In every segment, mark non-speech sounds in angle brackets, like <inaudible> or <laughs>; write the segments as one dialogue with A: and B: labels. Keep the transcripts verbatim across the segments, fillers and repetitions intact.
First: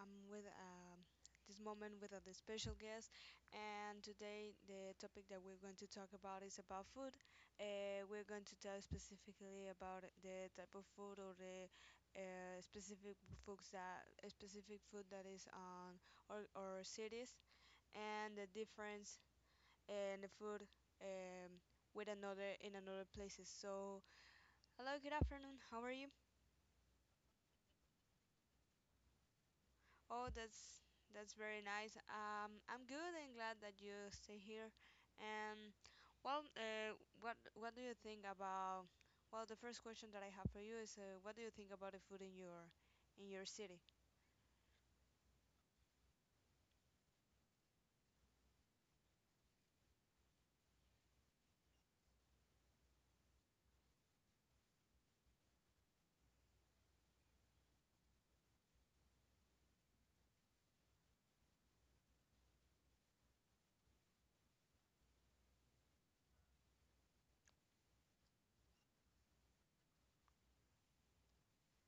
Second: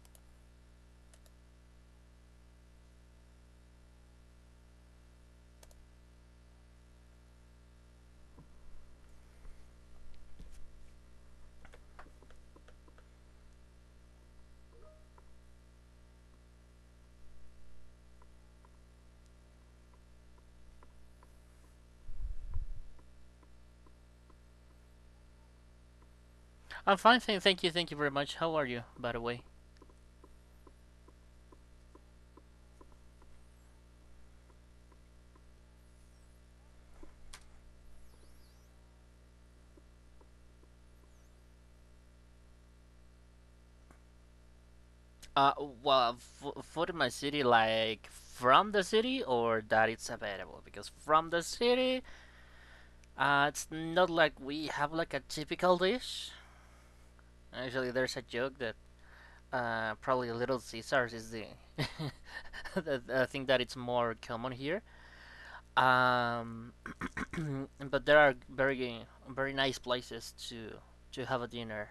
A: I'm with um this moment with a special guest, and today the topic that we're going to talk about is about food. Uh, we're going to talk specifically about the type of food or the uh, specific foods that a specific food that is on our, our cities and the difference in the food um, with another in another places. So, hello, good afternoon. How are you?
B: I'm fine, thank, you, thank you very much. How are you, by the way?
A: Oh, that's that's very nice. Um, I'm good and glad that you stay here. And well, uh, what what do you think about? Well, the first question that I have for you is, uh, what do you think about the food in your in your city?
B: Uh, well, for my city, like from the city, or that it's available? Because from the city, uh, it's not like we have like a typical dish. Actually, there's a joke that uh, probably Little Caesars is the, <laughs> the, the thing that it's more common here. Um, <clears throat> but there are very very nice places to to have a dinner,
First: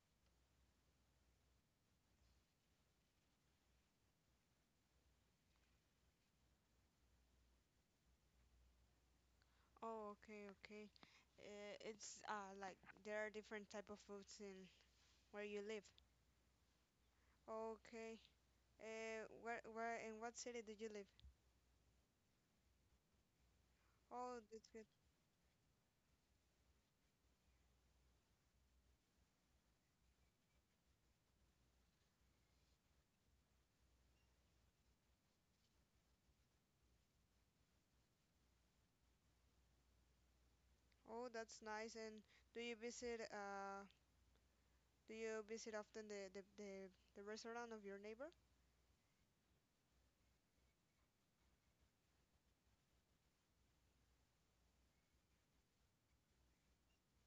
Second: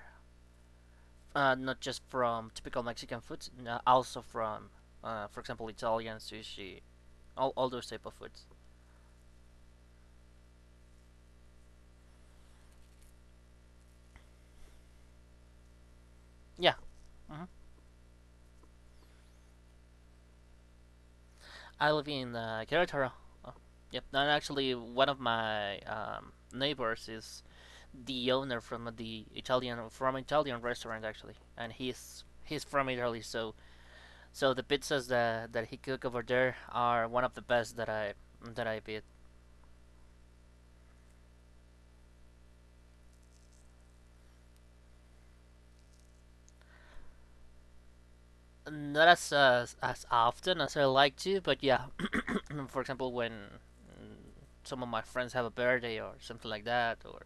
B: uh, not just from typical Mexican foods, no, also from, uh, for example, Italian, sushi, all, all those type of foods.
A: Oh, okay, okay. Uh, it's uh like there are different type of foods in where you live.
B: Yeah. Hmm.
A: Okay. Uh, where where in what city did you live?
B: I live in uh, Querétaro. Oh, yep, and
A: Oh, that's
B: actually
A: good.
B: one of my um, neighbors is the owner from the Italian from Italian restaurant actually, and he's he's from Italy, so so the pizzas that that he cook over there are one of the best that I that I've eat.
A: Oh, that's nice. And do you visit uh? Do you visit often the the, the, the restaurant of your neighbor?
B: Not as uh, as often as I like to, but yeah. Mm, for example, when mm, some of my friends have a birthday or something like that, or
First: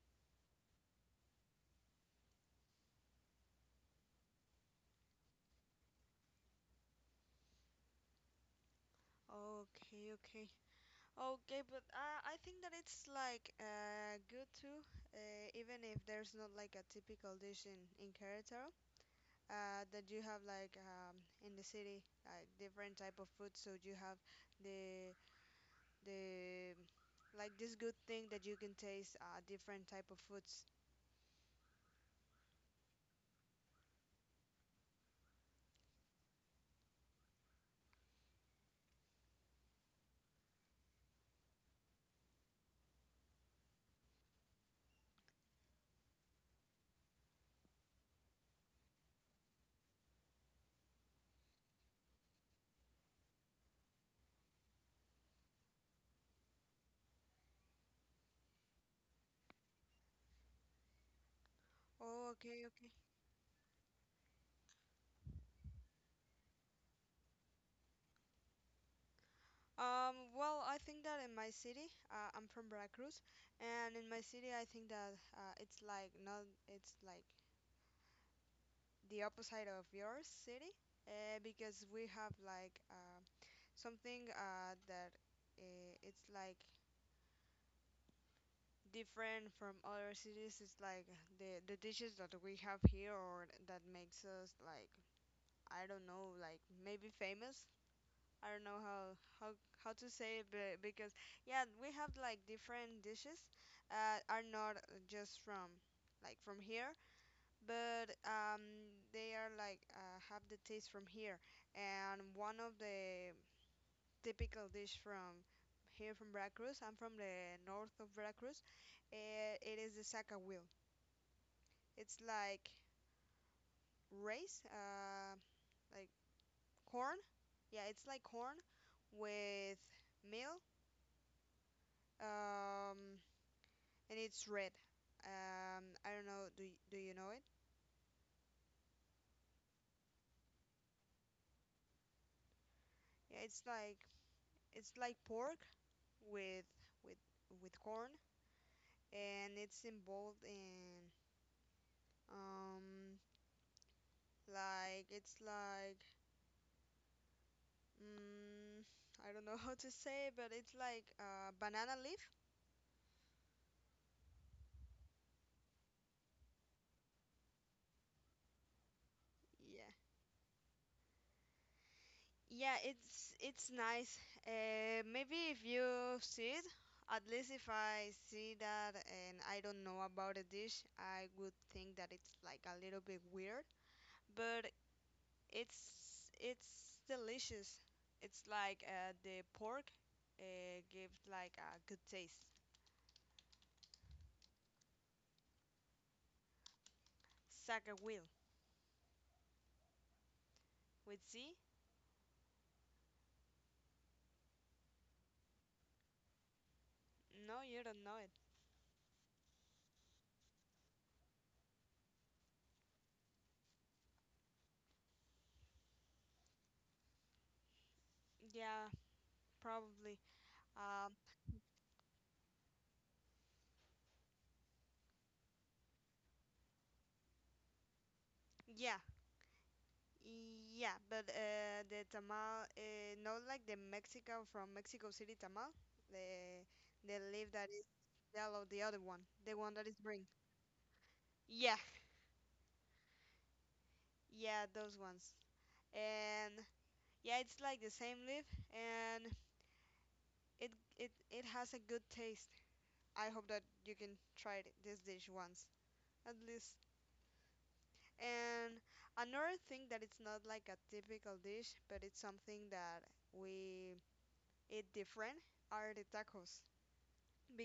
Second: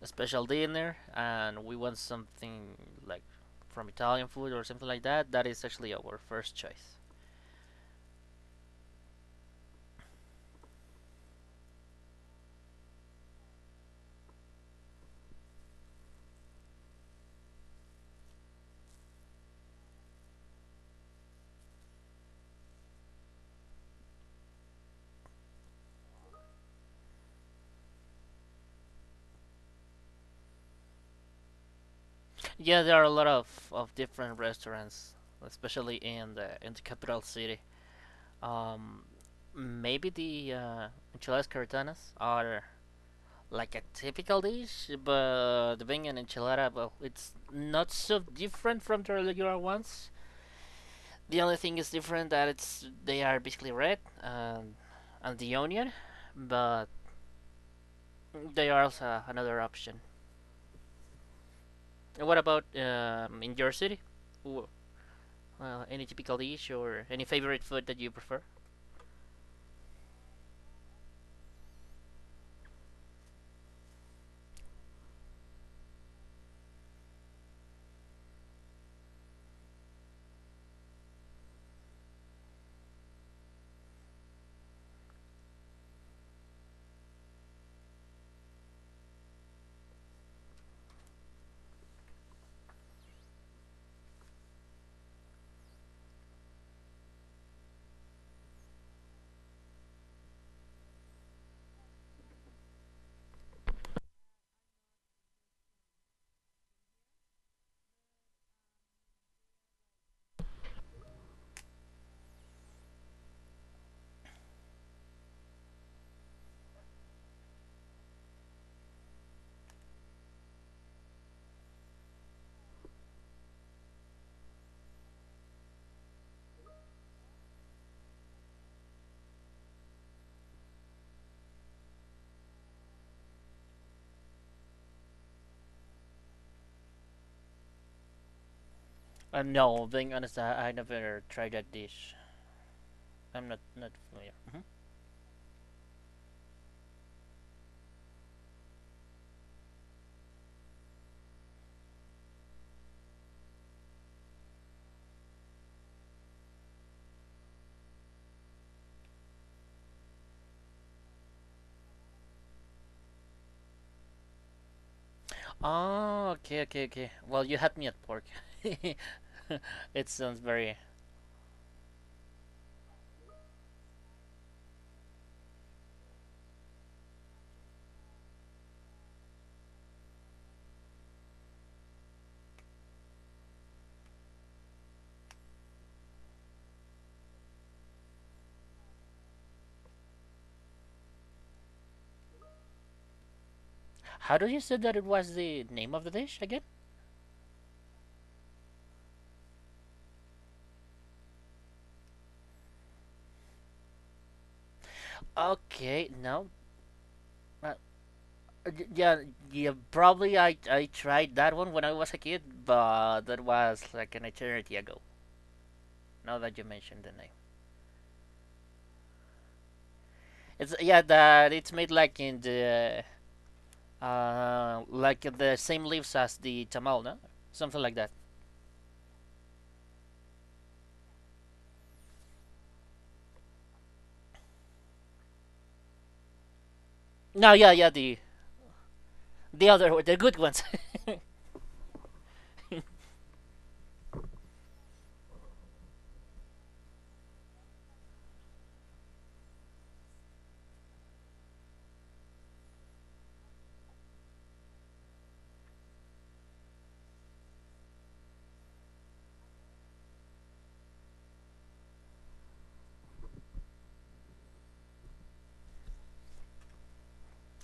B: a special dinner, and we want something like from Italian food or something like that, that is actually our first choice.
A: Okay, okay. Okay, but uh, I think that it's like uh, good too, uh, even if there's not like a typical dish in, in Querétaro, uh, that you have like um, in the city, like different type of food, so you have the the like this good thing that you can taste uh, different type of foods.
B: Yeah, there are a lot of, of different restaurants, especially in the in the capital city. Um, Maybe the uh, enchiladas caritanas are like a typical dish, but the being an enchilada, well, it's not so different from the regular ones. The only thing is different that it's they are basically red and, and the onion, but they are also another option. And
A: Oh,
B: what
A: okay,
B: about
A: okay.
B: um, in your city? Wh- Uh, any typical dish or any favorite food that you prefer?
A: Um, well, I think that in my city, uh, I'm from Veracruz, and in my city, I think that uh, it's like not, it's like the opposite of your city, uh, because we have like uh, something uh, that uh, it's like different from other cities. It's like the the dishes that we have here, or that makes us like I don't know, like maybe famous. I don't know how how how to say it, but because yeah, we have like different dishes uh, are not just from like from here, but um, they are like uh, have the taste from here. And one of the typical dish from here from Veracruz, I'm from the north of Veracruz. Uh, it is the saca wheel. It's like rice, uh, like corn. Yeah, it's like corn with meal. Um, and it's red. Um, I don't know. Do y- do you know it?
B: Uh, no, being honest, I, I never tried that dish.
A: Yeah,
B: I'm not
A: it's
B: not
A: like
B: familiar. Mhm.
A: it's like pork with with with corn, and it's involved in um like it's like mm, I don't know <laughs> how to say, it, but it's like uh, banana leaf.
B: Oh, okay, okay, okay. Well, you had me at pork.
A: Yeah,
B: <laughs> It sounds very.
A: yeah. It's it's nice. Uh, maybe if you see it, at least if I see that and I don't know about a dish, I would think that it's like a little bit weird. But it's it's delicious. It's like uh, the pork uh, gives like a good taste.
B: How did you say that it was the name of the dish again?
A: Saga will with Z?
B: Okay, no,
A: No,
B: uh,
A: you don't know it.
B: yeah, yeah, probably I, I tried that one when I was a kid, but that was like an eternity ago. Now that you mentioned the name,
A: Yeah, probably.
B: it's yeah
A: Um,
B: that it's made like in the uh like the same leaves as the tamal, no, something like that.
A: yeah, yeah, but uh, the tamal, uh, not like the Mexico from Mexico City tamal, the the leaf
B: No,
A: that
B: yeah,
A: is
B: yeah, the
A: yellow, the other one, the
B: the
A: one that is
B: other the
A: green.
B: good ones.
A: Yeah, yeah, those ones. And yeah, it's like the same leaf, and It it it has a good taste. I hope that you can try it- this dish once at least. And another thing that it's not like a typical dish, but it's something that we eat different are the tacos.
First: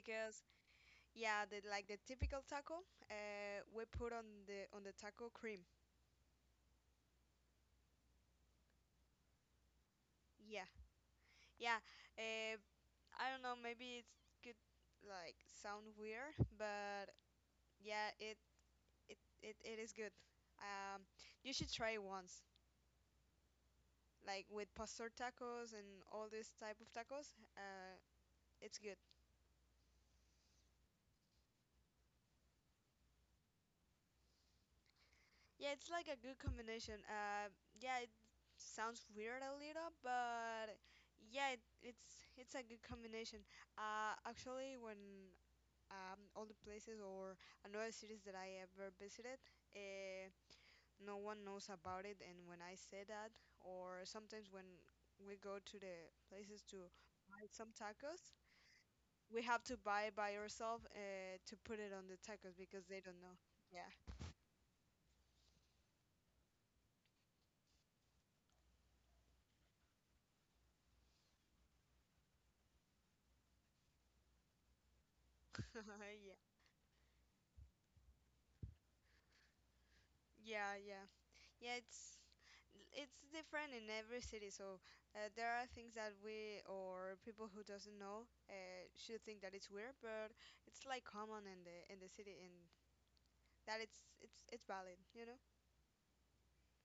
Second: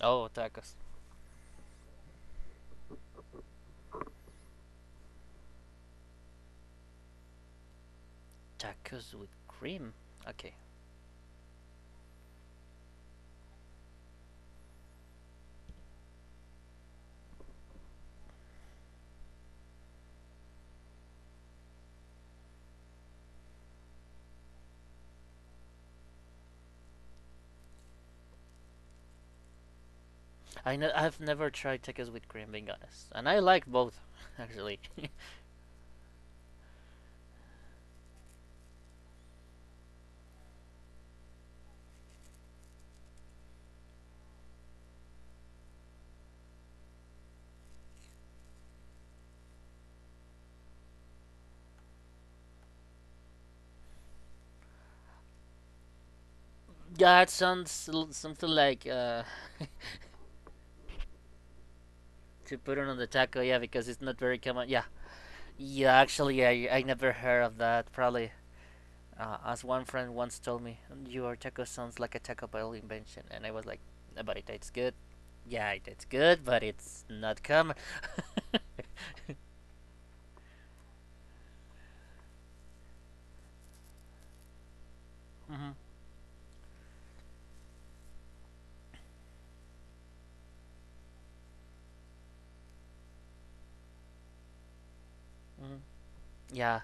B: <laughs> Oh, tacos,
A: yeah, the like the typical taco, uh, we put on the on the taco cream.
B: tacos with cream. Okay,
A: Yeah, yeah. Uh, I don't know. Maybe it could like sound weird, but yeah, it it, it, it is good. Um, you should try it once, like with pastor tacos and all this type of tacos. Uh, it's good.
B: I know I've never tried tacos with cream, being honest, and I like both actually. <laughs>
A: Yeah, it's like a good combination. Uh, yeah, it sounds weird a little, but yeah, it, it's it's a good combination. Uh, actually, when um, all the places or another cities that I ever visited, uh, no one knows about it, and when I say that, or sometimes when we go to the places to
B: Yeah, it
A: buy some
B: sounds
A: tacos,
B: something like uh
A: we have to buy by ourselves uh, to put it on the
B: to
A: tacos
B: put
A: because
B: it on
A: they
B: the
A: don't know.
B: taco, yeah,
A: Yeah,
B: because it's not very common. Yeah, yeah. Actually, I I never heard of that. Probably, uh, as one friend once told me, your taco sounds like a Taco Bell invention, and I was like, "Uh, but it tastes good. Yeah,
A: <laughs>
B: it tastes
A: yeah,
B: good, but it's not common." <laughs>
A: yeah, yeah, yeah, it's it's different in every city, so uh, there are
B: Hmm.
A: things that we, or people who doesn't know, uh, should think that it's weird, but it's like common in the in the city, and that it's it's it's valid you know
B: Hmm. Yeah.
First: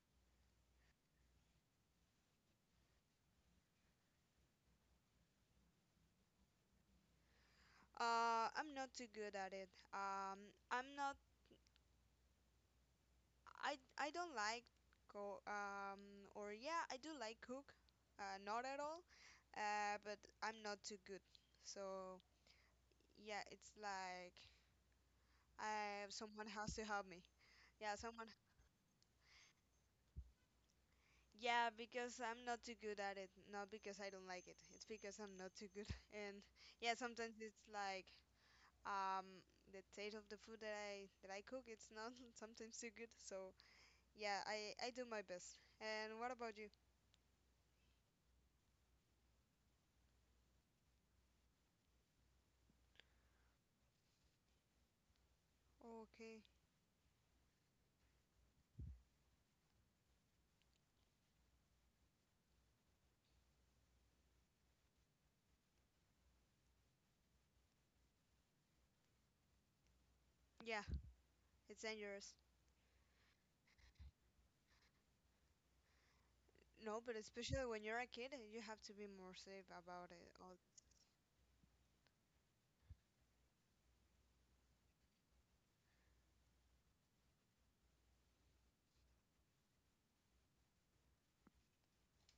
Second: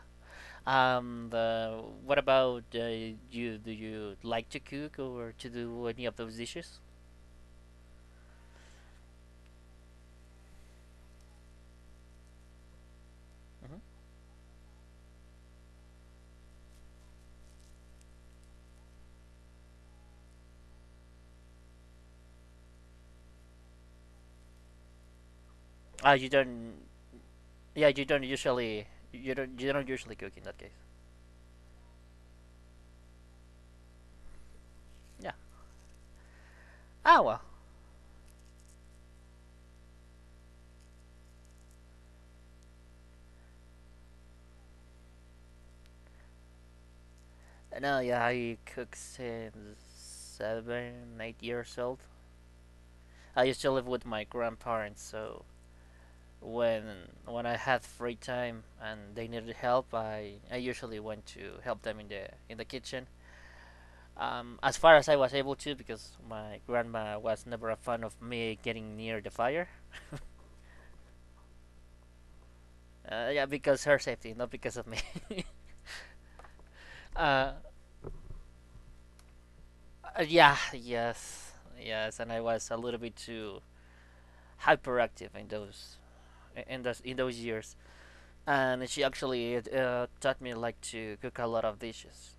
B: Um. Uh, what about uh, You? Do you like to cook or to do any of those dishes?
A: Uh, I'm not too good at it. Um, I'm not. I
B: Hmm.
A: I don't like go. Um, or yeah, I do like cook. Uh, not at all. Uh, but I'm not too good. So yeah, it's like I
B: Ah, you
A: someone <laughs>
B: don't.
A: has to help me.
B: Yeah,
A: Yeah,
B: you don't
A: someone.
B: usually. You don't. You don't usually cook in that case.
A: Yeah, because I'm not too good at it. Not because I don't like it. It's because
B: Yeah.
A: I'm not too good. <laughs> And yeah,
B: Ah
A: sometimes
B: well.
A: it's like um the taste of the food that I that I cook. It's not <laughs> sometimes too good. So. Yeah, I I do my best. And what about you?
B: No, yeah, I cook since seven, eight years old. I used to live with my grandparents, so
A: Okay.
B: when when I had free time and they needed help, I, I usually went to help them in the in the kitchen. Um, as far as I was able to, because my grandma was never a fan of me getting near the fire.
A: Yeah, it's dangerous.
B: Uh, yeah, because her safety, not because of me. <laughs>
A: No, but
B: Uh,
A: especially when you're a kid, you have to be more safe about
B: uh,
A: it.
B: yeah,
A: All.
B: yes, yes, and I was a little bit too hyperactive in those in those in those years. And she actually uh, taught me like to cook a lot of dishes.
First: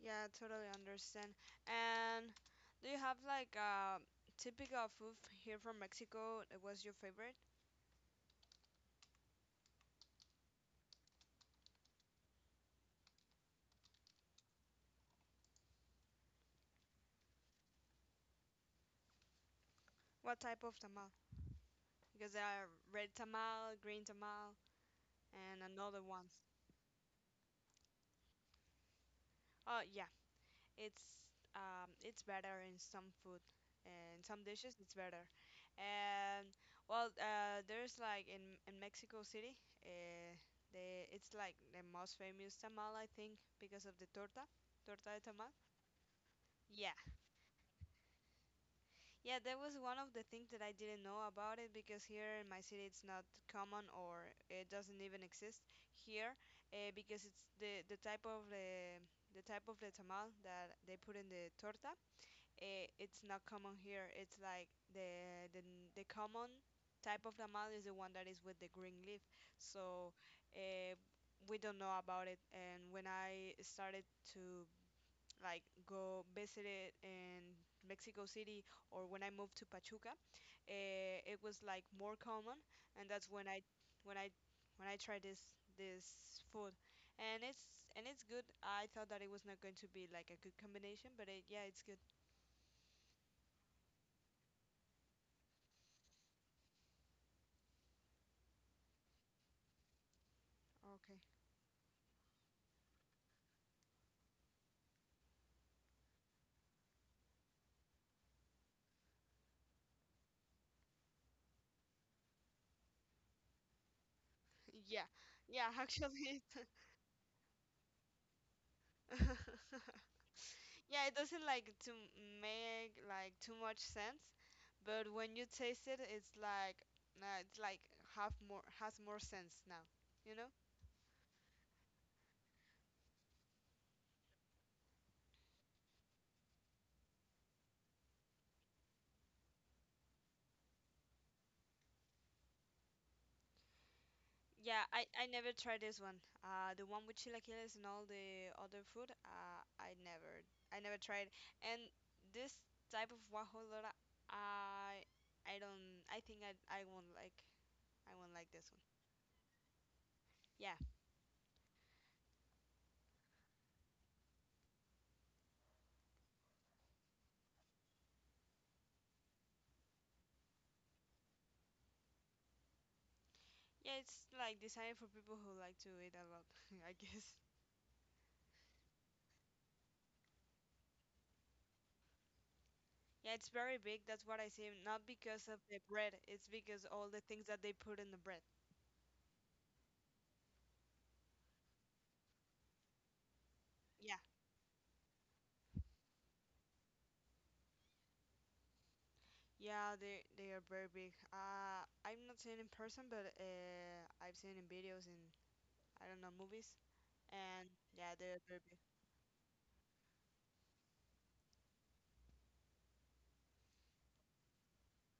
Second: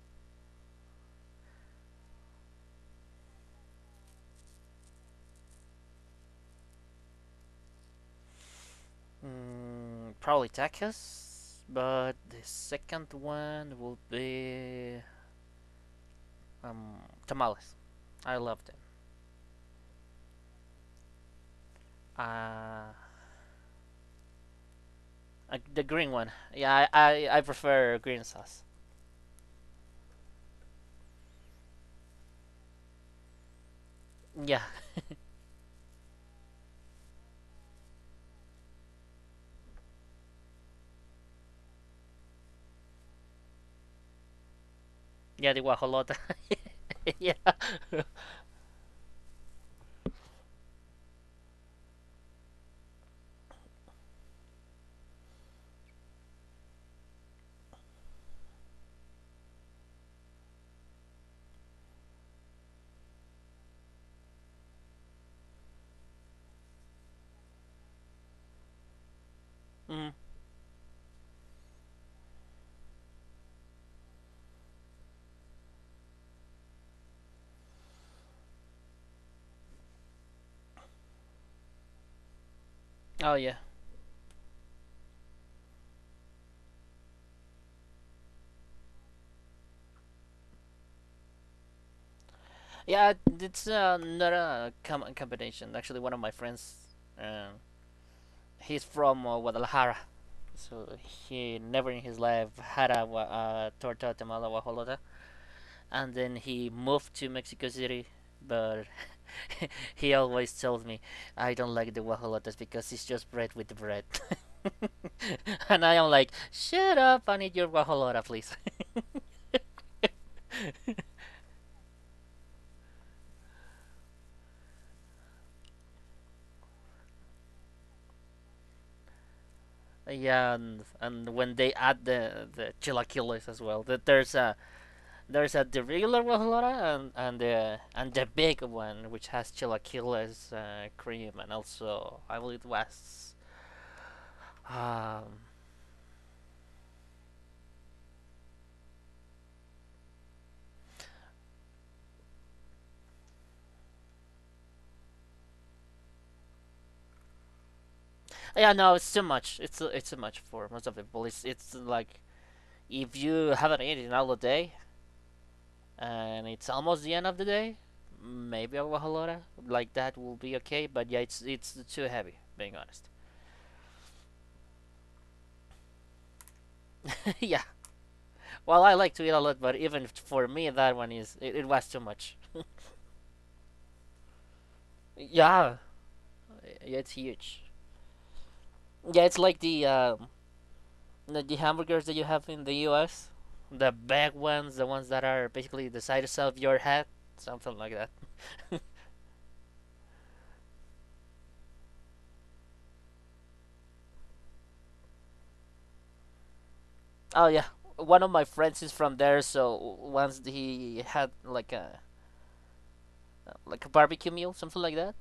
A: Yeah, I totally understand. And do you have like a typical food here from Mexico that was your favorite?
B: Mm, probably tacos, but the second one will be um, tamales. I love them.
A: What type of tamal? Because there are
B: Uh,
A: red tamal, green tamal,
B: uh,
A: and
B: the
A: another
B: green one.
A: ones.
B: Yeah, I, I, I prefer green sauce.
A: Oh, yeah. It's um, it's better in some food and some
B: Yeah,
A: dishes. It's better, and well, uh, there's like in in Mexico City, uh, the it's like the most famous tamal, I think, because of the torta, torta de
B: yeah,
A: tamal.
B: the guajolota.
A: Yeah,
B: <laughs> Yeah.
A: yeah, that was one of the things that I didn't know about, it because here in my city it's not common, or it doesn't even exist here, uh, because it's the the type of the the type of the tamal that they put in the torta, eh, it's not common here. It's like the the n- the common type of tamal is the one that is with the green leaf.
B: Mm.
A: So uh, we don't know about it. And when I started to like go visit it in Mexico City, or when I moved to Pachuca, uh, it was like more common, and that's
B: Oh
A: when
B: yeah.
A: I when I when I tried this this food, and it's and it's good. I thought that it was not going to be like a good combination, but it, yeah, it's good.
B: Yeah, it's uh, not a com- combination. Actually, one of my friends, um, he's from uh, Guadalajara, so
A: Okay.
B: he never in his life had a wa- uh, torta tamala guajolota, and then he moved to Mexico City. But <laughs> he always tells me I don't like the guajolotas because it's just bread with bread,
A: Yeah,
B: <laughs>
A: yeah,
B: and I am like,
A: actually, it,
B: shut up! I need your guajolota, please.
A: <laughs> yeah, it doesn't like to make like too much sense, but when you taste it, it's like nah, it's like have more has more sense now,
B: <laughs>
A: you know?
B: Yeah, and, and when they add the the chilaquiles as well, that there's a there's a the regular guajolota and and the and the big one which has chilaquiles, uh, cream, and also I believe it was
A: Yeah, I
B: Um,
A: I never tried this one. Uh, the one with chilaquiles and all the other food, uh, I never I never tried. And this type of guajolota, I I don't, I think I I won't like I won't like
B: yeah,
A: this one.
B: no, it's too much. It's it's too much for
A: Yeah.
B: most of the people. It's it's like if you haven't eaten all the day and it's almost the end of the day, maybe a wahalora like that will be okay. But yeah, it's it's too heavy. Being honest.
A: Yeah, it's like designed for people who like to eat a lot, <laughs> I guess.
B: <laughs> Yeah. Well, I like to eat a lot, but even for me, that one is it, it was too much.
A: Yeah, it's very big. That's what I say. Not because of
B: Yeah,
A: the bread. It's because
B: yeah,
A: all
B: it's
A: the things that
B: huge.
A: they put in the bread.
B: Yeah, it's like the um, the the hamburgers that you have in the U S. The
A: Yeah.
B: big ones, the ones that are basically the size of your head, something like that. <laughs>
A: Yeah, they they are very big. Uh, I've not seen in person, but uh, I've seen in videos and I don't know movies.
B: Oh yeah,
A: And yeah,
B: one of my
A: they're very big.
B: friends is from there, so once he had like a like a barbecue meal, something like that,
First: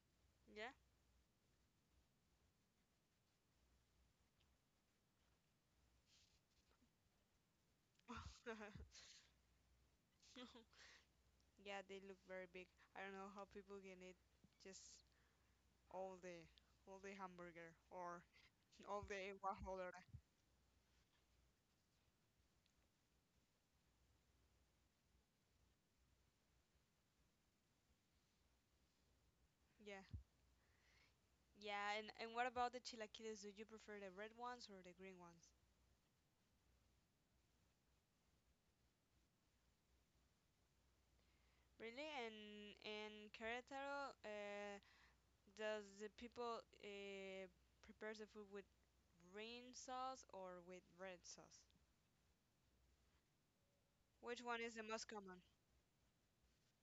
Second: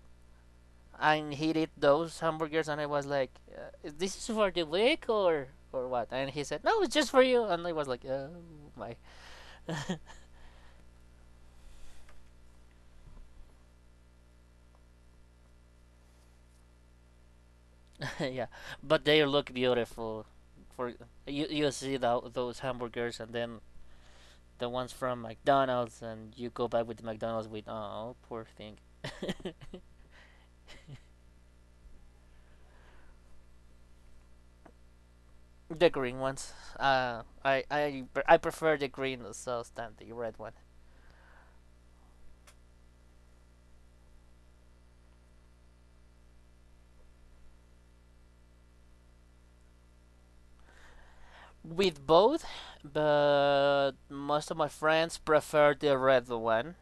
A: Yeah.
B: and he did those hamburgers, and I was like, uh, "This is for the week or or what?" And he said, "No, it's just for you," and I was like, "Oh my,
A: <laughs> Yeah, they look very big. I don't know how people can eat just all the all the hamburger
B: <laughs>
A: or
B: yeah,"
A: <laughs> all
B: but they
A: the
B: look
A: guajolota.
B: beautiful. For you, you see the, those hamburgers, and then the ones from McDonald's, and you go back with the McDonald's with oh poor thing.
A: Yeah. Yeah, and, and what about the chilaquiles? Do you prefer the red ones or the green ones?
B: The green ones. Uh, I I I prefer the green sauce than the red one.
A: Really? And in Querétaro, uh, does the people uh, prepare the food with green sauce or with red sauce?
B: With both, but
A: Which
B: most of
A: one
B: my
A: is the most
B: friends
A: common?
B: prefer the red one.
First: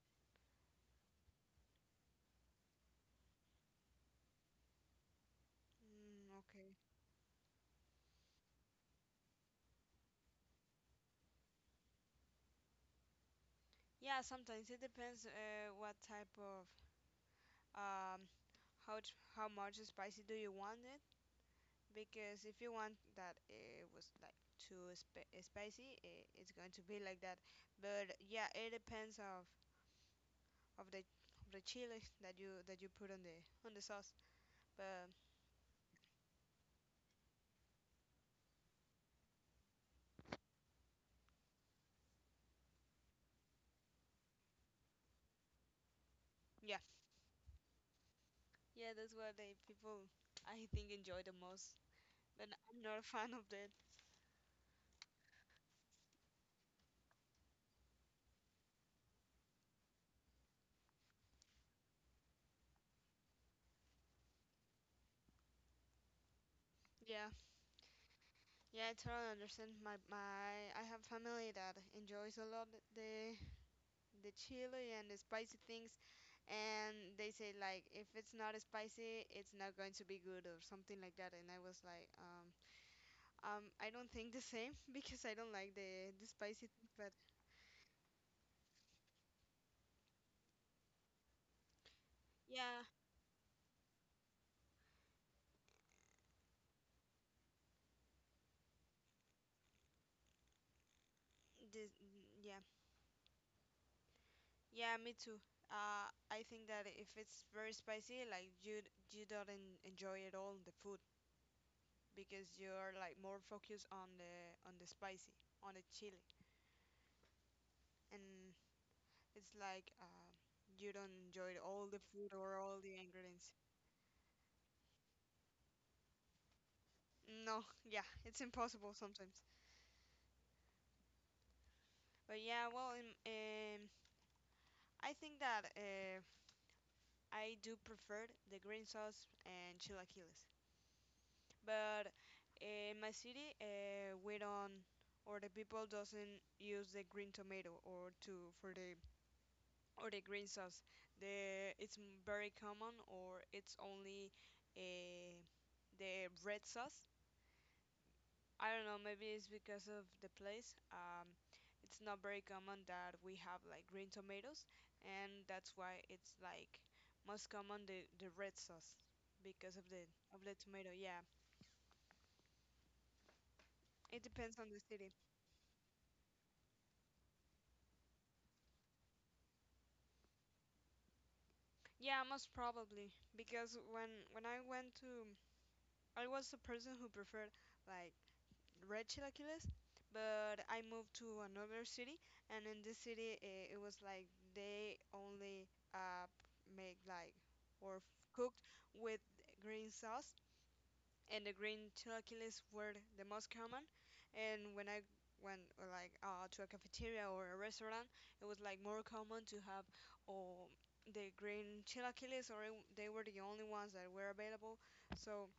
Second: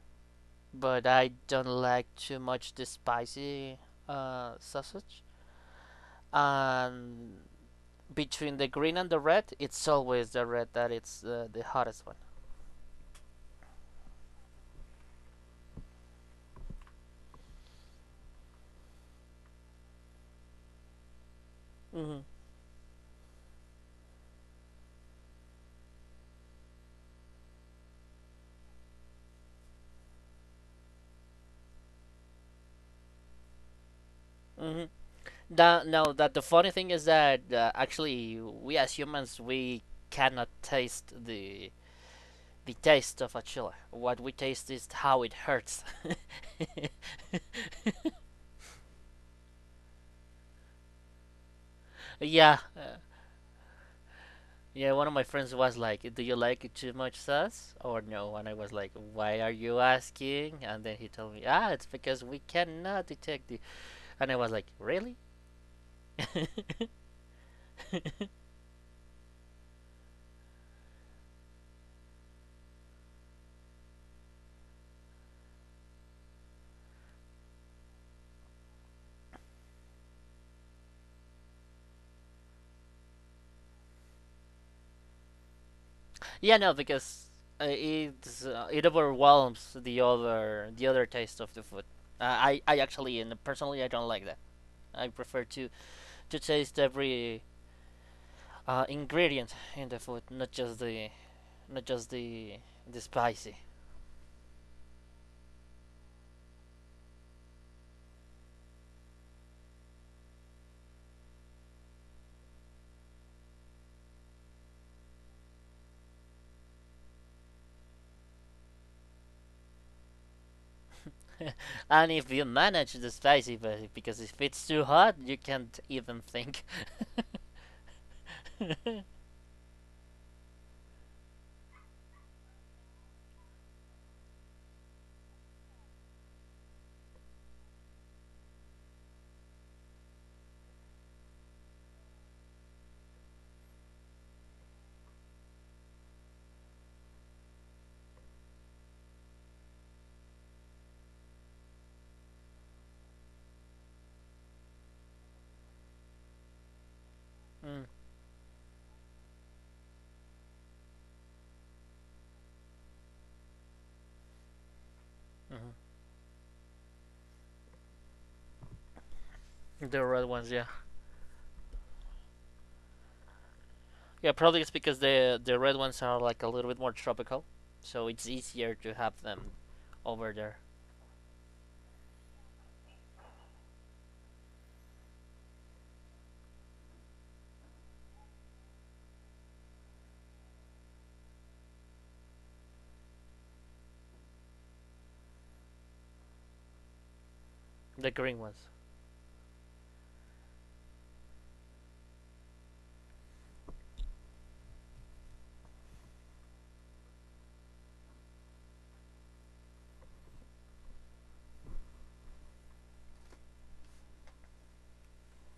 B: But I don't like too much the spicy uh, sausage.
A: Mm, okay.
B: And between the green and the red, it's always the red that it's uh, the hottest one.
A: Yeah, sometimes it depends, uh, what type of um, how t- how much spicy do you want it?
B: Mm-hmm.
A: Because if you want that it was like too sp eh, spicy, it, it's going to be like that. But yeah, it depends of of the of the chili that you that you put on the on the sauce.
B: Mm-hmm.
A: But
B: Now, now that the funny thing is that uh, actually we as humans we cannot taste the the taste of a chili. What we taste is how it hurts.
A: yeah,
B: <laughs>
A: yeah, that's what the people, I think, enjoy the most. But
B: Yeah,
A: I'm
B: uh,
A: not a fan of that.
B: yeah. One of my friends was like, "Do you like too much sauce or no?" And I was like, "Why are you asking?" And then he told me, "Ah, it's because we cannot detect the." And I was like, "Really?" <laughs>
A: Yeah, yeah, I totally understand. My my I have family that enjoys a lot the the chili and the spicy things, and they say like if it's not spicy it's not going to be good or something like that, and I was like, um um I don't think the same, <laughs> because I don't like the the
B: Yeah,
A: spicy
B: no,
A: things, but
B: because uh, it's uh, it overwhelms the other the other taste of the food. Uh, I I
A: yeah,
B: actually and personally I don't like that. I prefer to to taste every uh, ingredient in the food, not just the not
A: this
B: just the
A: yeah,
B: the spicy.
A: yeah, me too. uh I think that if it's very spicy, like, you you don't en- enjoy at all the food, because you're like more focused on the on the spicy, on the chili, and it's like uh, you don't enjoy all the
B: And if
A: food
B: you
A: or all
B: manage
A: the
B: the
A: ingredients.
B: spicy, but because if it's too hot, you can't even think. <laughs>
A: No, <laughs> yeah, it's impossible sometimes. But yeah, well, um, um, I think that uh, I do prefer the green sauce and chilaquiles. But in my city, uh, we don't, or the people doesn't use the green tomato or to for the or the green sauce. The it's m- very common, or it's only uh, the red sauce.
B: Mm,
A: I don't know, maybe it's because of the place. Um, it's not very common that we have like green tomatoes, and
B: mhm.
A: that's why it's like most common the, the red sauce because of
B: The
A: the
B: red
A: of
B: ones,
A: the
B: yeah,
A: tomato. Yeah, it
B: yeah.
A: depends
B: Probably
A: on
B: it's
A: the
B: because
A: city.
B: the the red ones are like a little bit more tropical, so it's easier to have them over there.
A: Yeah, most probably because when when I went to, I was a person who preferred like Red Chilaquiles, but I moved to another city, and in this city it, it was like they only uh, make like or
B: The
A: f-
B: green
A: cooked
B: ones.
A: with green sauce, and the green chilaquiles were the most common. And when I went uh, like uh, to a cafeteria or a restaurant, it was like more common to have oh, the green chilaquiles, or it- they were the only ones that were available. So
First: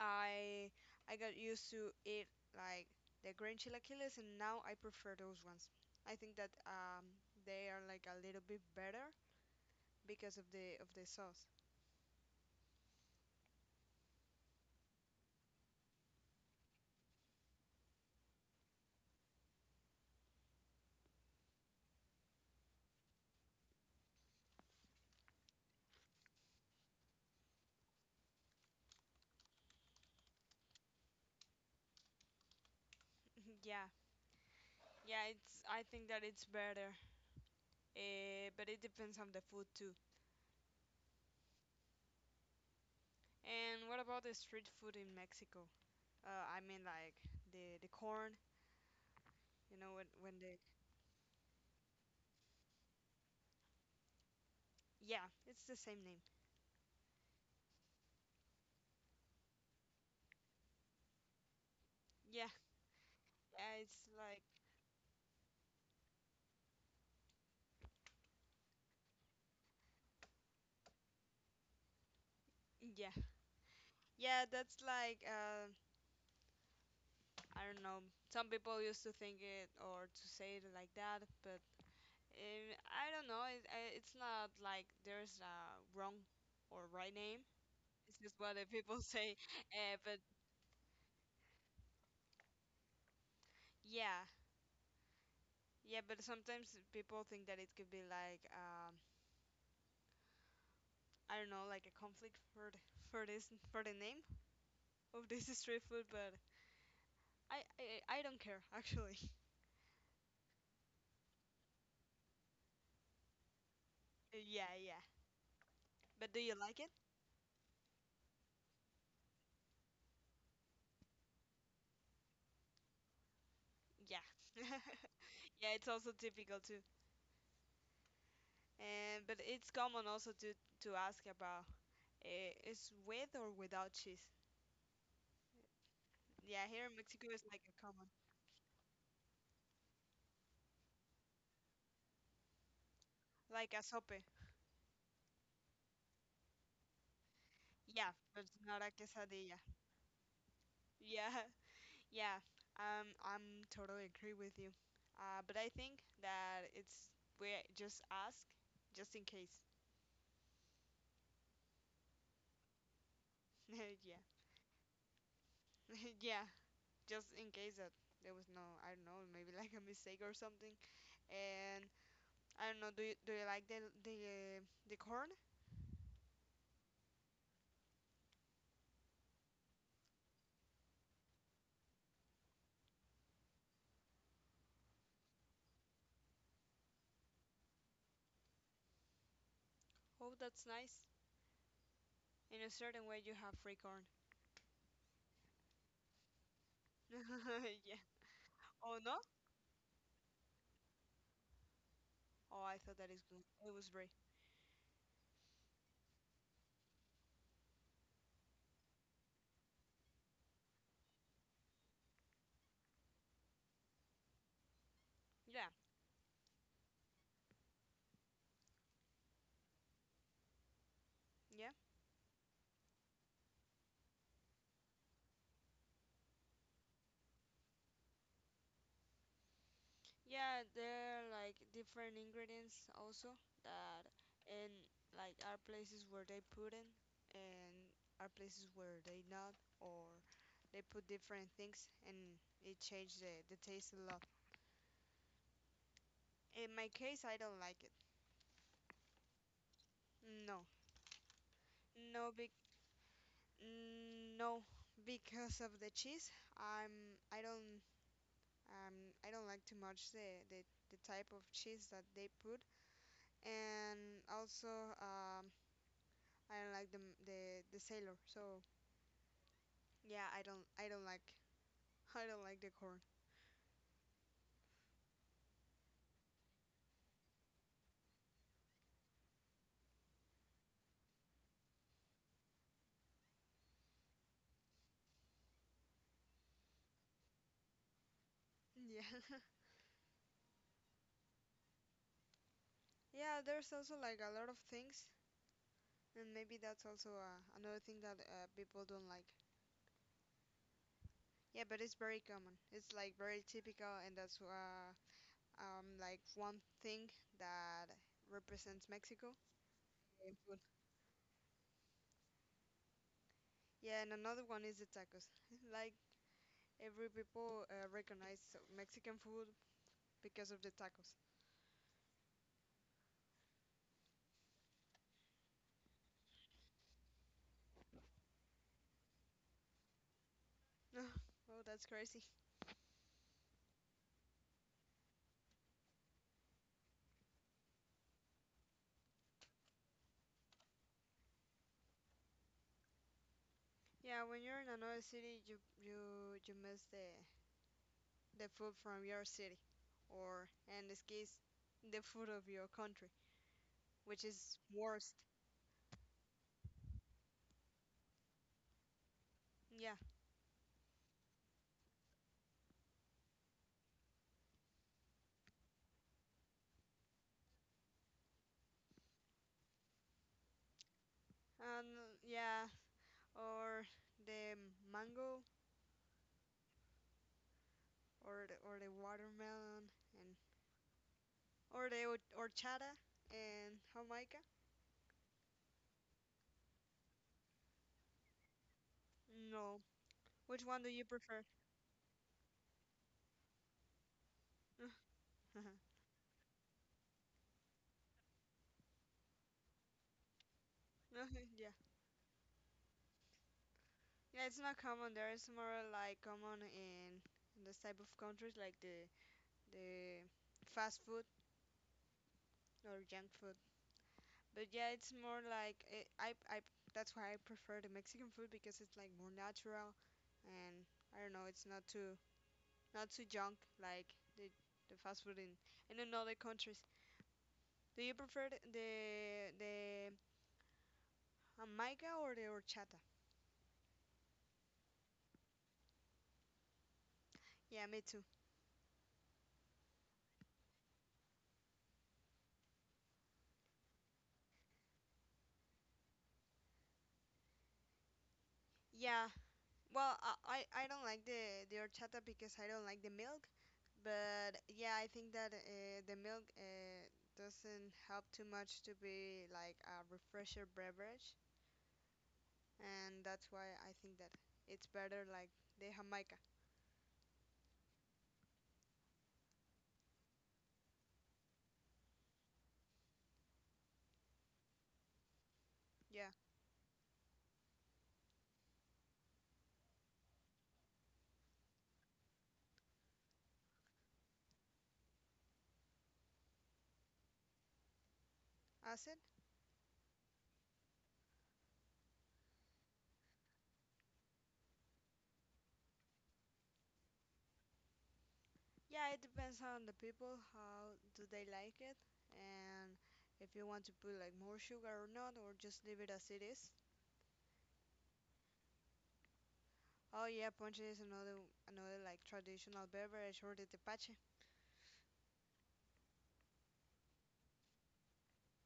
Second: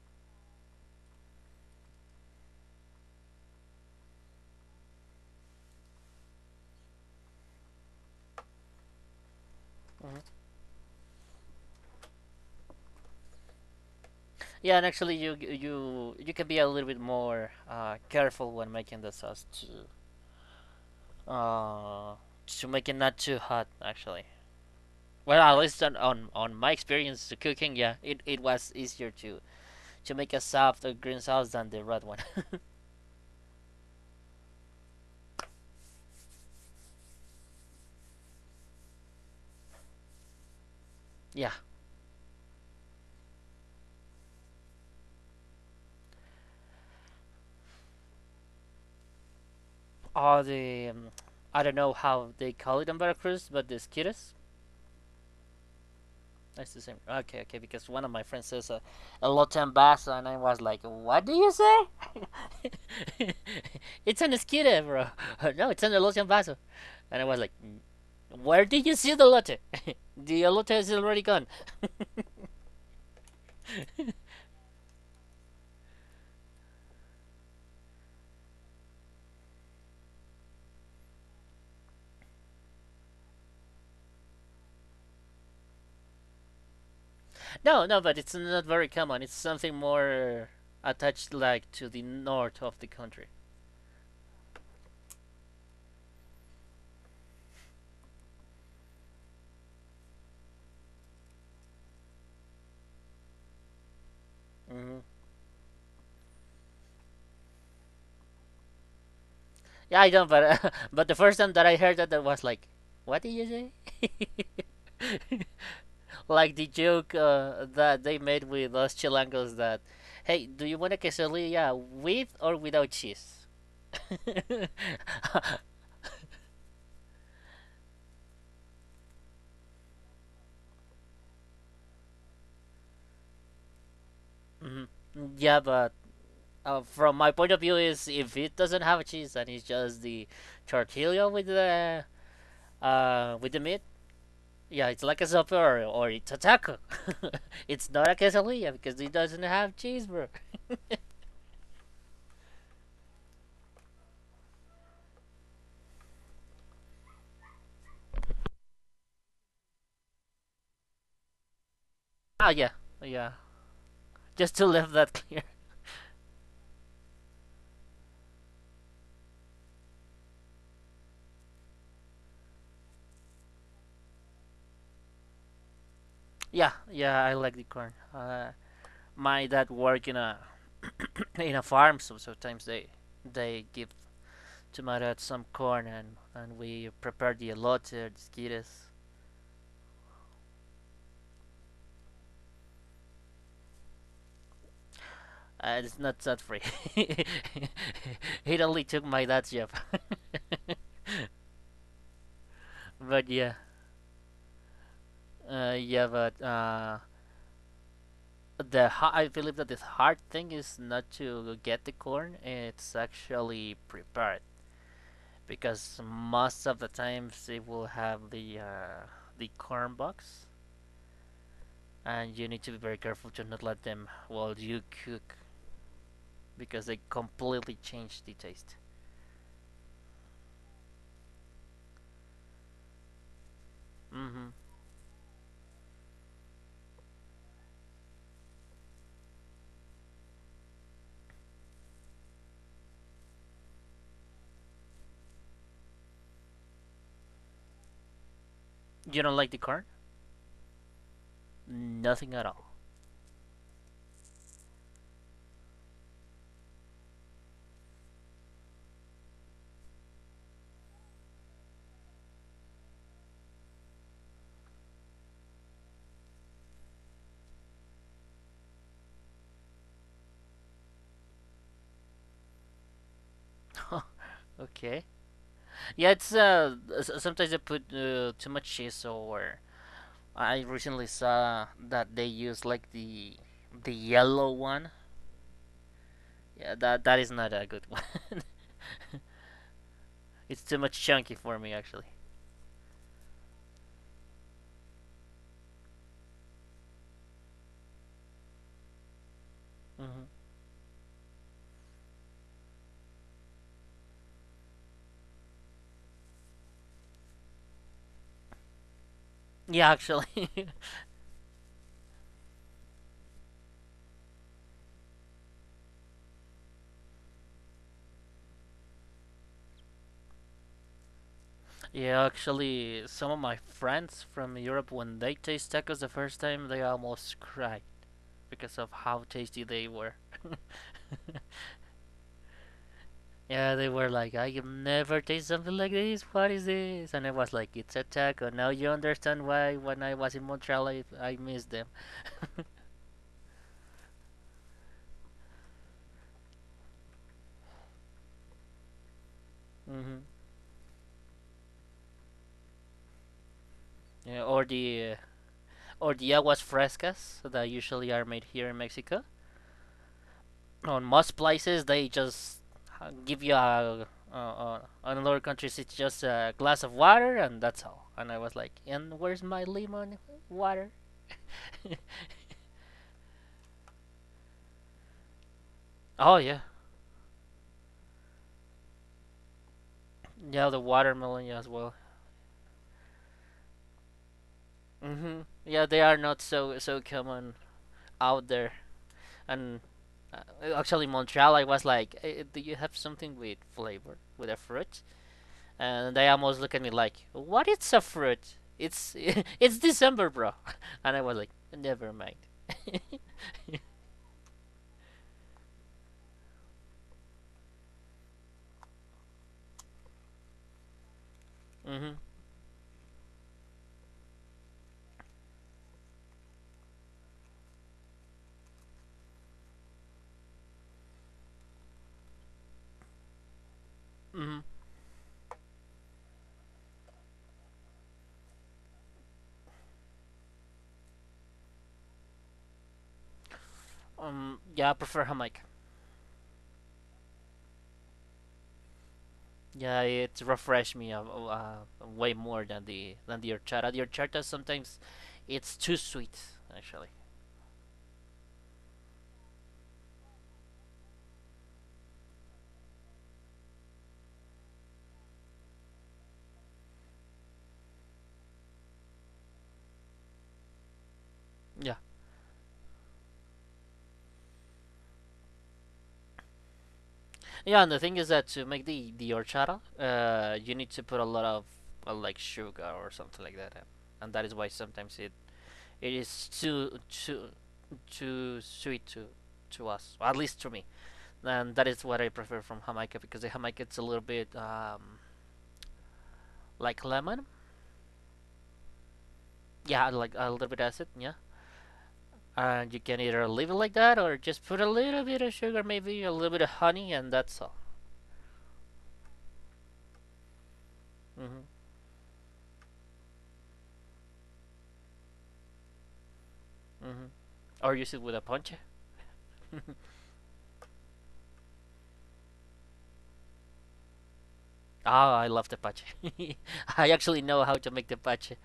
A: I I got used to eat like the green chilaquiles, and now I prefer those ones. I think that um, they are like a little bit better
B: Mm-hmm.
A: because of the of the sauce.
B: Yeah, and actually, you you you can be a little bit more uh, careful when making the sauce to uh, to make it not too hot. Actually, well, at least on, on, on my experience to cooking, yeah, it, it was easier to, to make a soft uh, green sauce than the red one.
A: <laughs> Yeah, yeah, it's I think that it's better, uh, but it depends on the food too.
B: <laughs> Yeah,
A: And what about the street food in Mexico? Uh, I mean like the the corn, you know, when when
B: all
A: the
B: the um, I don't know how they call it in Veracruz, but the skitters.
A: yeah, it's the same name.
B: That's the same. Okay, okay, because one of my friends says uh, a lotan basa, and I was like, "What do you say?
A: Yeah, yeah, it's
B: <laughs> It's an
A: like
B: esquite, bro. <laughs> No, it's an lotan basa." And I was like, "Where did you see the lotte? <laughs> The lotte is already gone."
A: yeah, yeah, that's like um I don't know. Some people used to think it or to say it like that, but eh, I don't know. It, I- it's not like there's a wrong or right name.
B: No, no, but
A: It's
B: it's
A: just what
B: not
A: the
B: very
A: people <laughs>
B: common. It's
A: say.
B: something
A: Uh, but
B: more attached, like to the north of the country.
A: Yeah, yeah. But sometimes people think that it could be like um, I don't know, like a conflict for th- for this for the name
B: Hmm.
A: of this <laughs> street food. But I I, I don't care actually.
B: Yeah, I don't. But uh, <laughs> but the first time that I heard that, I was like, "What did you say?"
A: <laughs> Yeah, yeah.
B: <laughs>
A: But do you
B: Like the
A: like it?
B: joke uh, that they made with us Chilangos that, "Hey, do you want a quesadilla with or without cheese?"
A: Yeah.
B: <laughs>
A: <laughs> Yeah, it's also typical too. And but it's common also to to ask about uh, is with or without cheese.
B: Mhm. Yeah, but
A: Yeah,
B: uh,
A: here in
B: from
A: Mexico
B: my
A: it's
B: point of
A: like a
B: view,
A: common,
B: is if it doesn't have cheese and it's just the tortilla with the uh with the
A: like
B: meat.
A: a sope.
B: Yeah, it's like a supper or it's a taco. It's
A: Yeah,
B: not a
A: but it's
B: quesadilla
A: not a
B: because it doesn't
A: quesadilla.
B: have cheese.
A: Yeah, <laughs> yeah. Um, I'm totally agree with you. Uh, but I think that it's we just ask, just in case.
B: Oh yeah, yeah.
A: <laughs> Yeah,
B: Just to leave that <laughs> clear.
A: <laughs> yeah. Just in case that there was no, I don't know, maybe like a mistake or something. And I don't know. Do you do you like the the uh, the corn?
B: Yeah, yeah. I like the corn. Uh, my dad worked in a <clears throat> in a farm, so sometimes they they give to my dad some corn and and we prepare the elote or the skittles.
A: Oh, that's nice. In a certain way, you have free corn.
B: Uh, it's not that free. <laughs>
A: <laughs> yeah.
B: It only
A: Oh
B: took
A: no?
B: my dad's job.
A: Oh, I thought
B: <laughs>
A: that is
B: But
A: good.
B: yeah,
A: It was free.
B: uh, yeah, but uh, the I believe that the hard thing is not to get the corn; it's actually prepared
A: Yeah.
B: because most of the times they will have the uh, the corn box,
A: Yeah.
B: and you need to be very careful to not let them while you cook because they completely change the taste.
A: Yeah. There are like different ingredients also that
B: hmm
A: and like are places where they put in and are places where they not or they put different things and it changed the, the taste a lot. In my case, I don't like it.
B: You don't like the corn?
A: No.
B: Nothing
A: No.
B: at
A: Big.
B: all.
A: No. Because of the cheese, I'm. I don't Um, I don't like too much the, the, the type of cheese that they put, and also um, I don't like the, the the sailor. So yeah, I don't I don't like <laughs> I don't like the corn.
B: <laughs> Okay. Yeah, it's uh sometimes they put uh, too much cheese or I recently saw that they use like the the yellow one. Yeah, that that is not a good one. <laughs>
A: Yeah, <laughs>
B: It's too much chunky for me actually.
A: yeah. There's also like a lot of things, and maybe that's also uh, another thing that uh, people don't like.
B: hmm
A: Yeah, but it's very common. It's like very typical, and that's uh, um, like one thing that represents Mexico
B: Yeah,
A: in
B: actually,
A: food.
B: <laughs>
A: Yeah, and another one is the tacos. <laughs> like Every people uh, recognize Mexican food because of the tacos.
B: yeah, actually, some of my friends from Europe when they taste tacos the first time, they almost cried because of how tasty they were.
A: <laughs> Oh, that's crazy.
B: Yeah, they were like, I have never tasted something like this. What is this? And I was like, it's a taco. Now you understand why when I was in Montreal, I, I missed them.
A: Yeah, when you're in another city, you you you miss the the food from your city,
B: hmm
A: or in this case, the food of your country, which
B: Yeah,
A: is
B: or the uh,
A: worst.
B: or the aguas frescas that usually are made here in Mexico.
A: Yeah,
B: On most places, they just uh, give you a. Uh, uh, on other countries, it's just a glass of water and that's all. And I was like, and where's my lemon water?
A: and
B: <laughs>
A: yeah, or the mango,
B: Oh yeah,
A: or the, or the watermelon, and
B: yeah, the watermelon yeah, as
A: or
B: well.
A: the or- horchata and Jamaica.
B: hmm Yeah, they are not so so common out there. And
A: No,
B: uh,
A: which one do you
B: actually,
A: prefer?
B: Montreal, I was like, eh, eh, do you have something with flavor, with a fruit?
A: <laughs>
B: And they almost look at me like, "What? It's a fruit. It's <laughs> it's December, bro." <laughs> And I was like,
A: <laughs> yeah.
B: "Never mind." <laughs>
A: Yeah, it's not common there. It's more like common in, in this type of countries, like the the fast food
B: Mm-hmm.
A: or junk food. But yeah, it's more like it, I I that's why I prefer the Mexican food because it's like more natural, and I don't know, it's not too not too junk like the
B: Mm-hmm.
A: the fast food in and in other countries. Do you prefer the the the Jamaica or the horchata?
B: Um. Yeah, I prefer Jamaica.
A: Yeah, me too.
B: Yeah, it refreshed me uh, uh, uh, way more than the than the horchata. The horchata sometimes it's too sweet, actually.
A: Yeah, well, I, I I don't like the the horchata because I don't like the milk, but yeah, I think that uh, the milk uh, doesn't help too much to be like a refresher beverage,
B: Yeah,
A: and that's why I think that it's better like the Jamaica.
B: yeah. And the thing is that to make the the horchata, uh, you need to put a lot of uh, like sugar or something like that, uh, and that is why sometimes it It
A: Yeah,
B: is too too too sweet to to us, at least to me. And that is what I prefer from Jamaica because the Jamaica it's a little bit um, like lemon.
A: acid.
B: Yeah, like a little bit acid. Yeah, and you can either leave it like that or just put a little bit of sugar, maybe a little bit of honey, and that's all.
A: Yeah, it depends on the people how do they
B: Mm-hmm.
A: like it, and if you want to put like more sugar or not, or just leave it as it is.
B: Mm-hmm. Or use it with a ponche.
A: Oh yeah, ponche is another another like traditional beverage or the tepache.
B: Ah, oh, I love the pache. <laughs> I actually know how to make the pache.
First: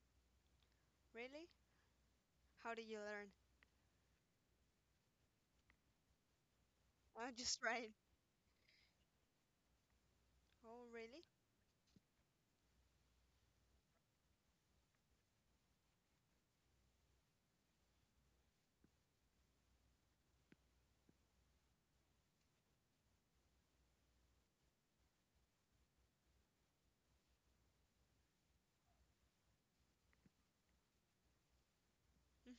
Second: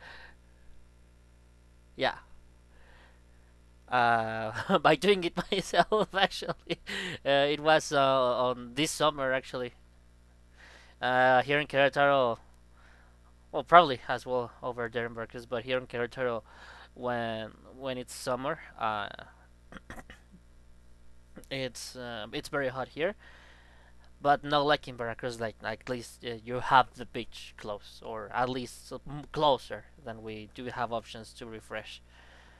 A: Really?
B: Yeah,
A: How did you learn?
B: uh, <laughs> by doing it myself. <laughs> Actually,
A: I
B: uh, it
A: just
B: was
A: tried.
B: uh, on this summer actually
A: Oh, really?
B: uh, here in Querétaro. Well, probably as well over there in Veracruz, but here in Querétaro, when when it's summer, uh, it's uh, it's very hot here. But not like in Veracruz, like like at least uh, you have the beach close, or at least closer than we do have options to refresh.
A: Mm.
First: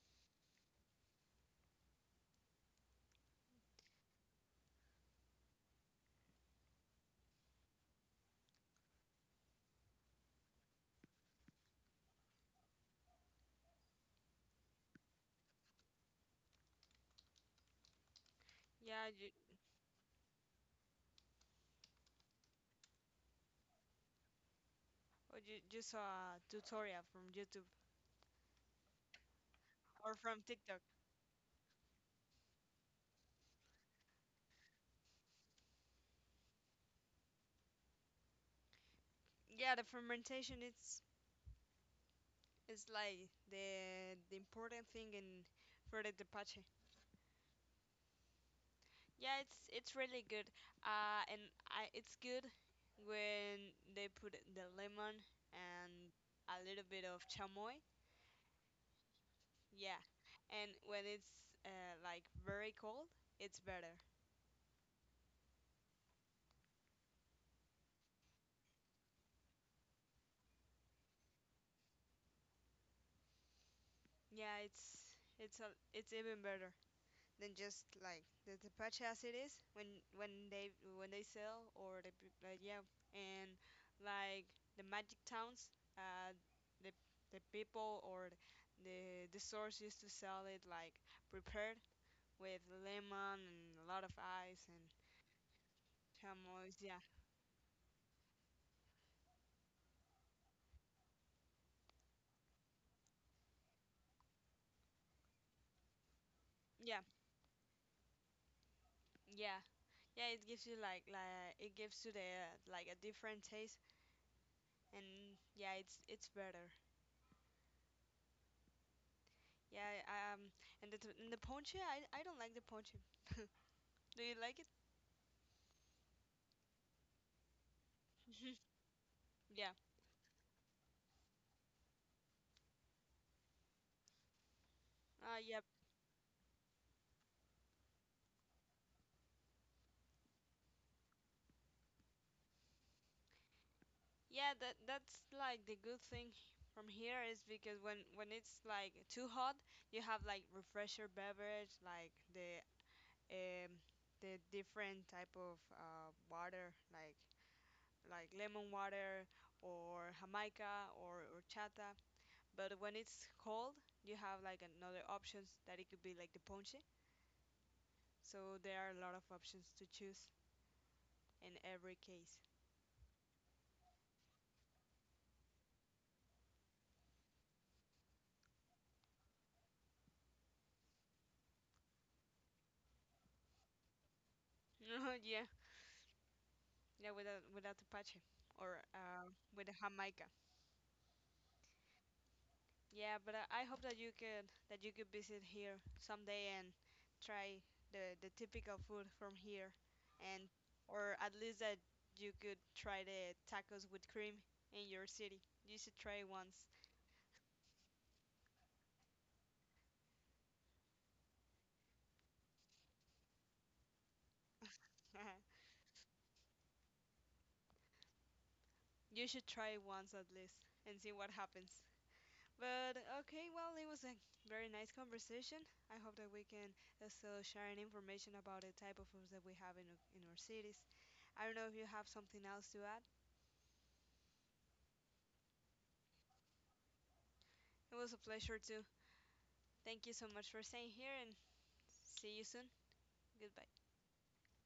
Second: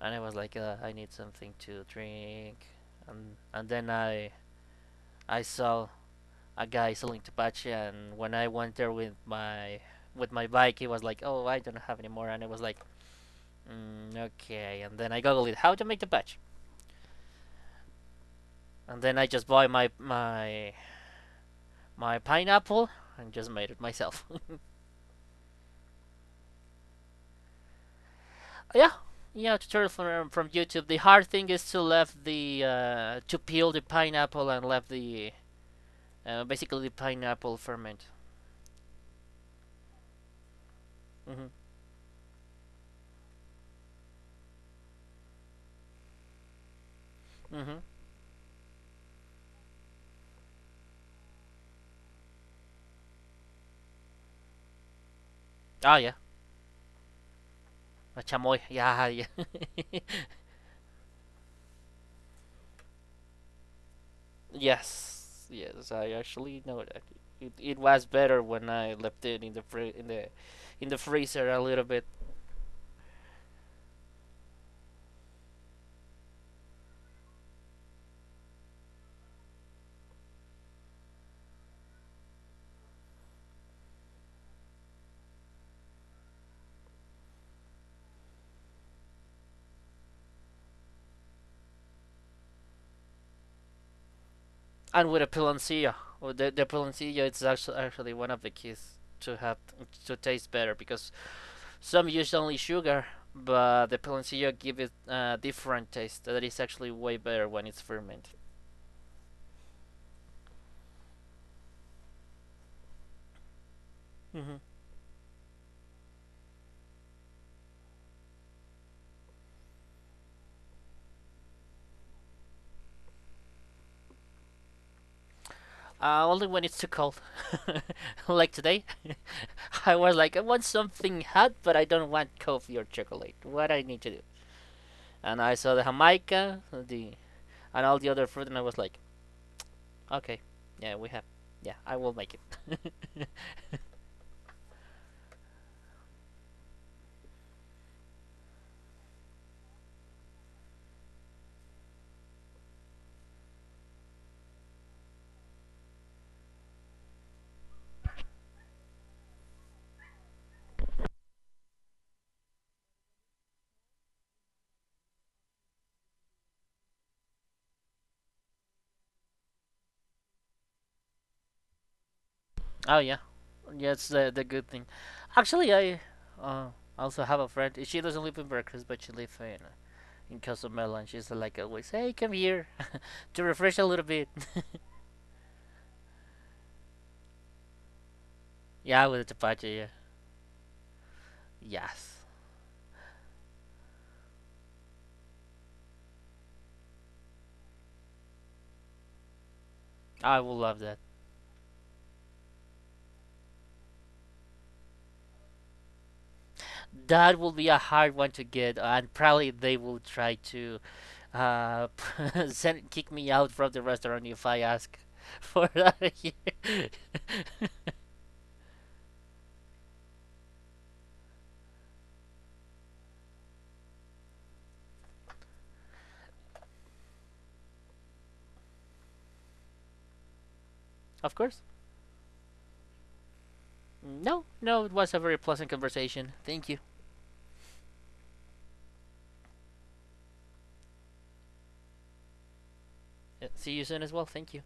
B: And I was like, uh, I need something to drink, and and then I I saw a guy selling tepache, and when I went there with my with my bike, he was like, "Oh, I don't have any more," and I was like, mm, "Okay." And then I googled it, how to make tepache, and
A: Yeah,
B: then I
A: you,
B: just bought my my my pineapple and just made it myself.
A: or you, you saw a tutorial from YouTube
B: <laughs> Yeah, yeah, tutorial
A: or
B: from
A: from
B: from
A: TikTok.
B: YouTube. The hard thing is to left the uh, to peel the pineapple and left the uh, basically the pineapple ferment.
A: Yeah, the fermentation it's
B: Mhm.
A: it's like the the important thing in for the tepache.
B: Mhm.
A: Yeah, it's it's really good. Uh, and I, it's good when they put the lemon and
B: Oh yeah.
A: a little bit of chamoy.
B: A chamoy. Yeah, yeah.
A: Yeah, and when it's uh, like very cold, it's better.
B: Yes, yes, I actually know that. It, it was better when I left it in the fri- in the in the freezer a little bit,
A: Yeah, it's it's a, it's even better than just like the the patch as it is when when they when they sell or the put- like yeah and like the magic towns uh the the people or the the source used to sell it like prepared with lemon and a lot of ice and
B: and with a piloncillo. Well, the the
A: chamois yeah
B: piloncillo it's actually actually one of the keys to have to taste better because some use only sugar, but the piloncillo give it a different taste that is actually
A: yeah
B: way better when it's fermented.
A: yeah yeah it gives you like like it gives you the uh, like a different taste
B: hmm
A: and yeah it's it's better yeah um and the t- and the ponche I I don't like the ponche <laughs> Do you like it?
B: Uh, only when it's too cold, <laughs> like today. <laughs>
A: <laughs> Yeah.
B: I was like, I want something hot, but I don't want coffee or chocolate. What I need to do?
A: Ah,
B: And I
A: yeah.
B: saw the Jamaica, the and all the other fruit, and I was like, okay, yeah, we have, yeah, I will make it. <laughs>
A: Yeah, that that's like the good thing from here is because when when it's like too hot, you have like refresher beverage, like the um the different type of uh water, like like lemon water or Jamaica or horchata. But when it's cold, you have like another options that it could be like the ponche. So there are a lot of options to choose in every case.
B: Oh yeah, yeah, it's the the good thing. Actually, I uh, also have a friend. She doesn't live in Veracruz, but she lives in in Cozumel, and she's like always, hey, come here to refresh a little bit.
A: <laughs> yeah. Yeah, with a with a Tepache or
B: Yeah, with
A: uh,
B: the
A: with a
B: tapache, yeah,
A: Jamaica.
B: yes.
A: Yeah, but I, I hope that you could that you could visit here someday and try the the typical food from here,
B: I
A: and
B: will love that.
A: or at least that you could try the tacos with cream in your city. You should try it once.
B: That will be a hard one to get, and probably they will try to Uh, <laughs> send kick me out from the restaurant if I ask <laughs>
A: <laughs>
B: for that here.
A: you should try it once at least and see what happens. But okay, well, it was a very nice conversation. I hope that we can uh, still share information about the type of foods that we have in, in our cities.
B: Of
A: I don't
B: course.
A: know if you have something else to add.
B: No, no, it was a very pleasant conversation. Thank you.
A: It was a pleasure too. Thank you so much for staying here and see you soon.
B: Uh,
A: Goodbye.
B: See you soon as well. Thank you.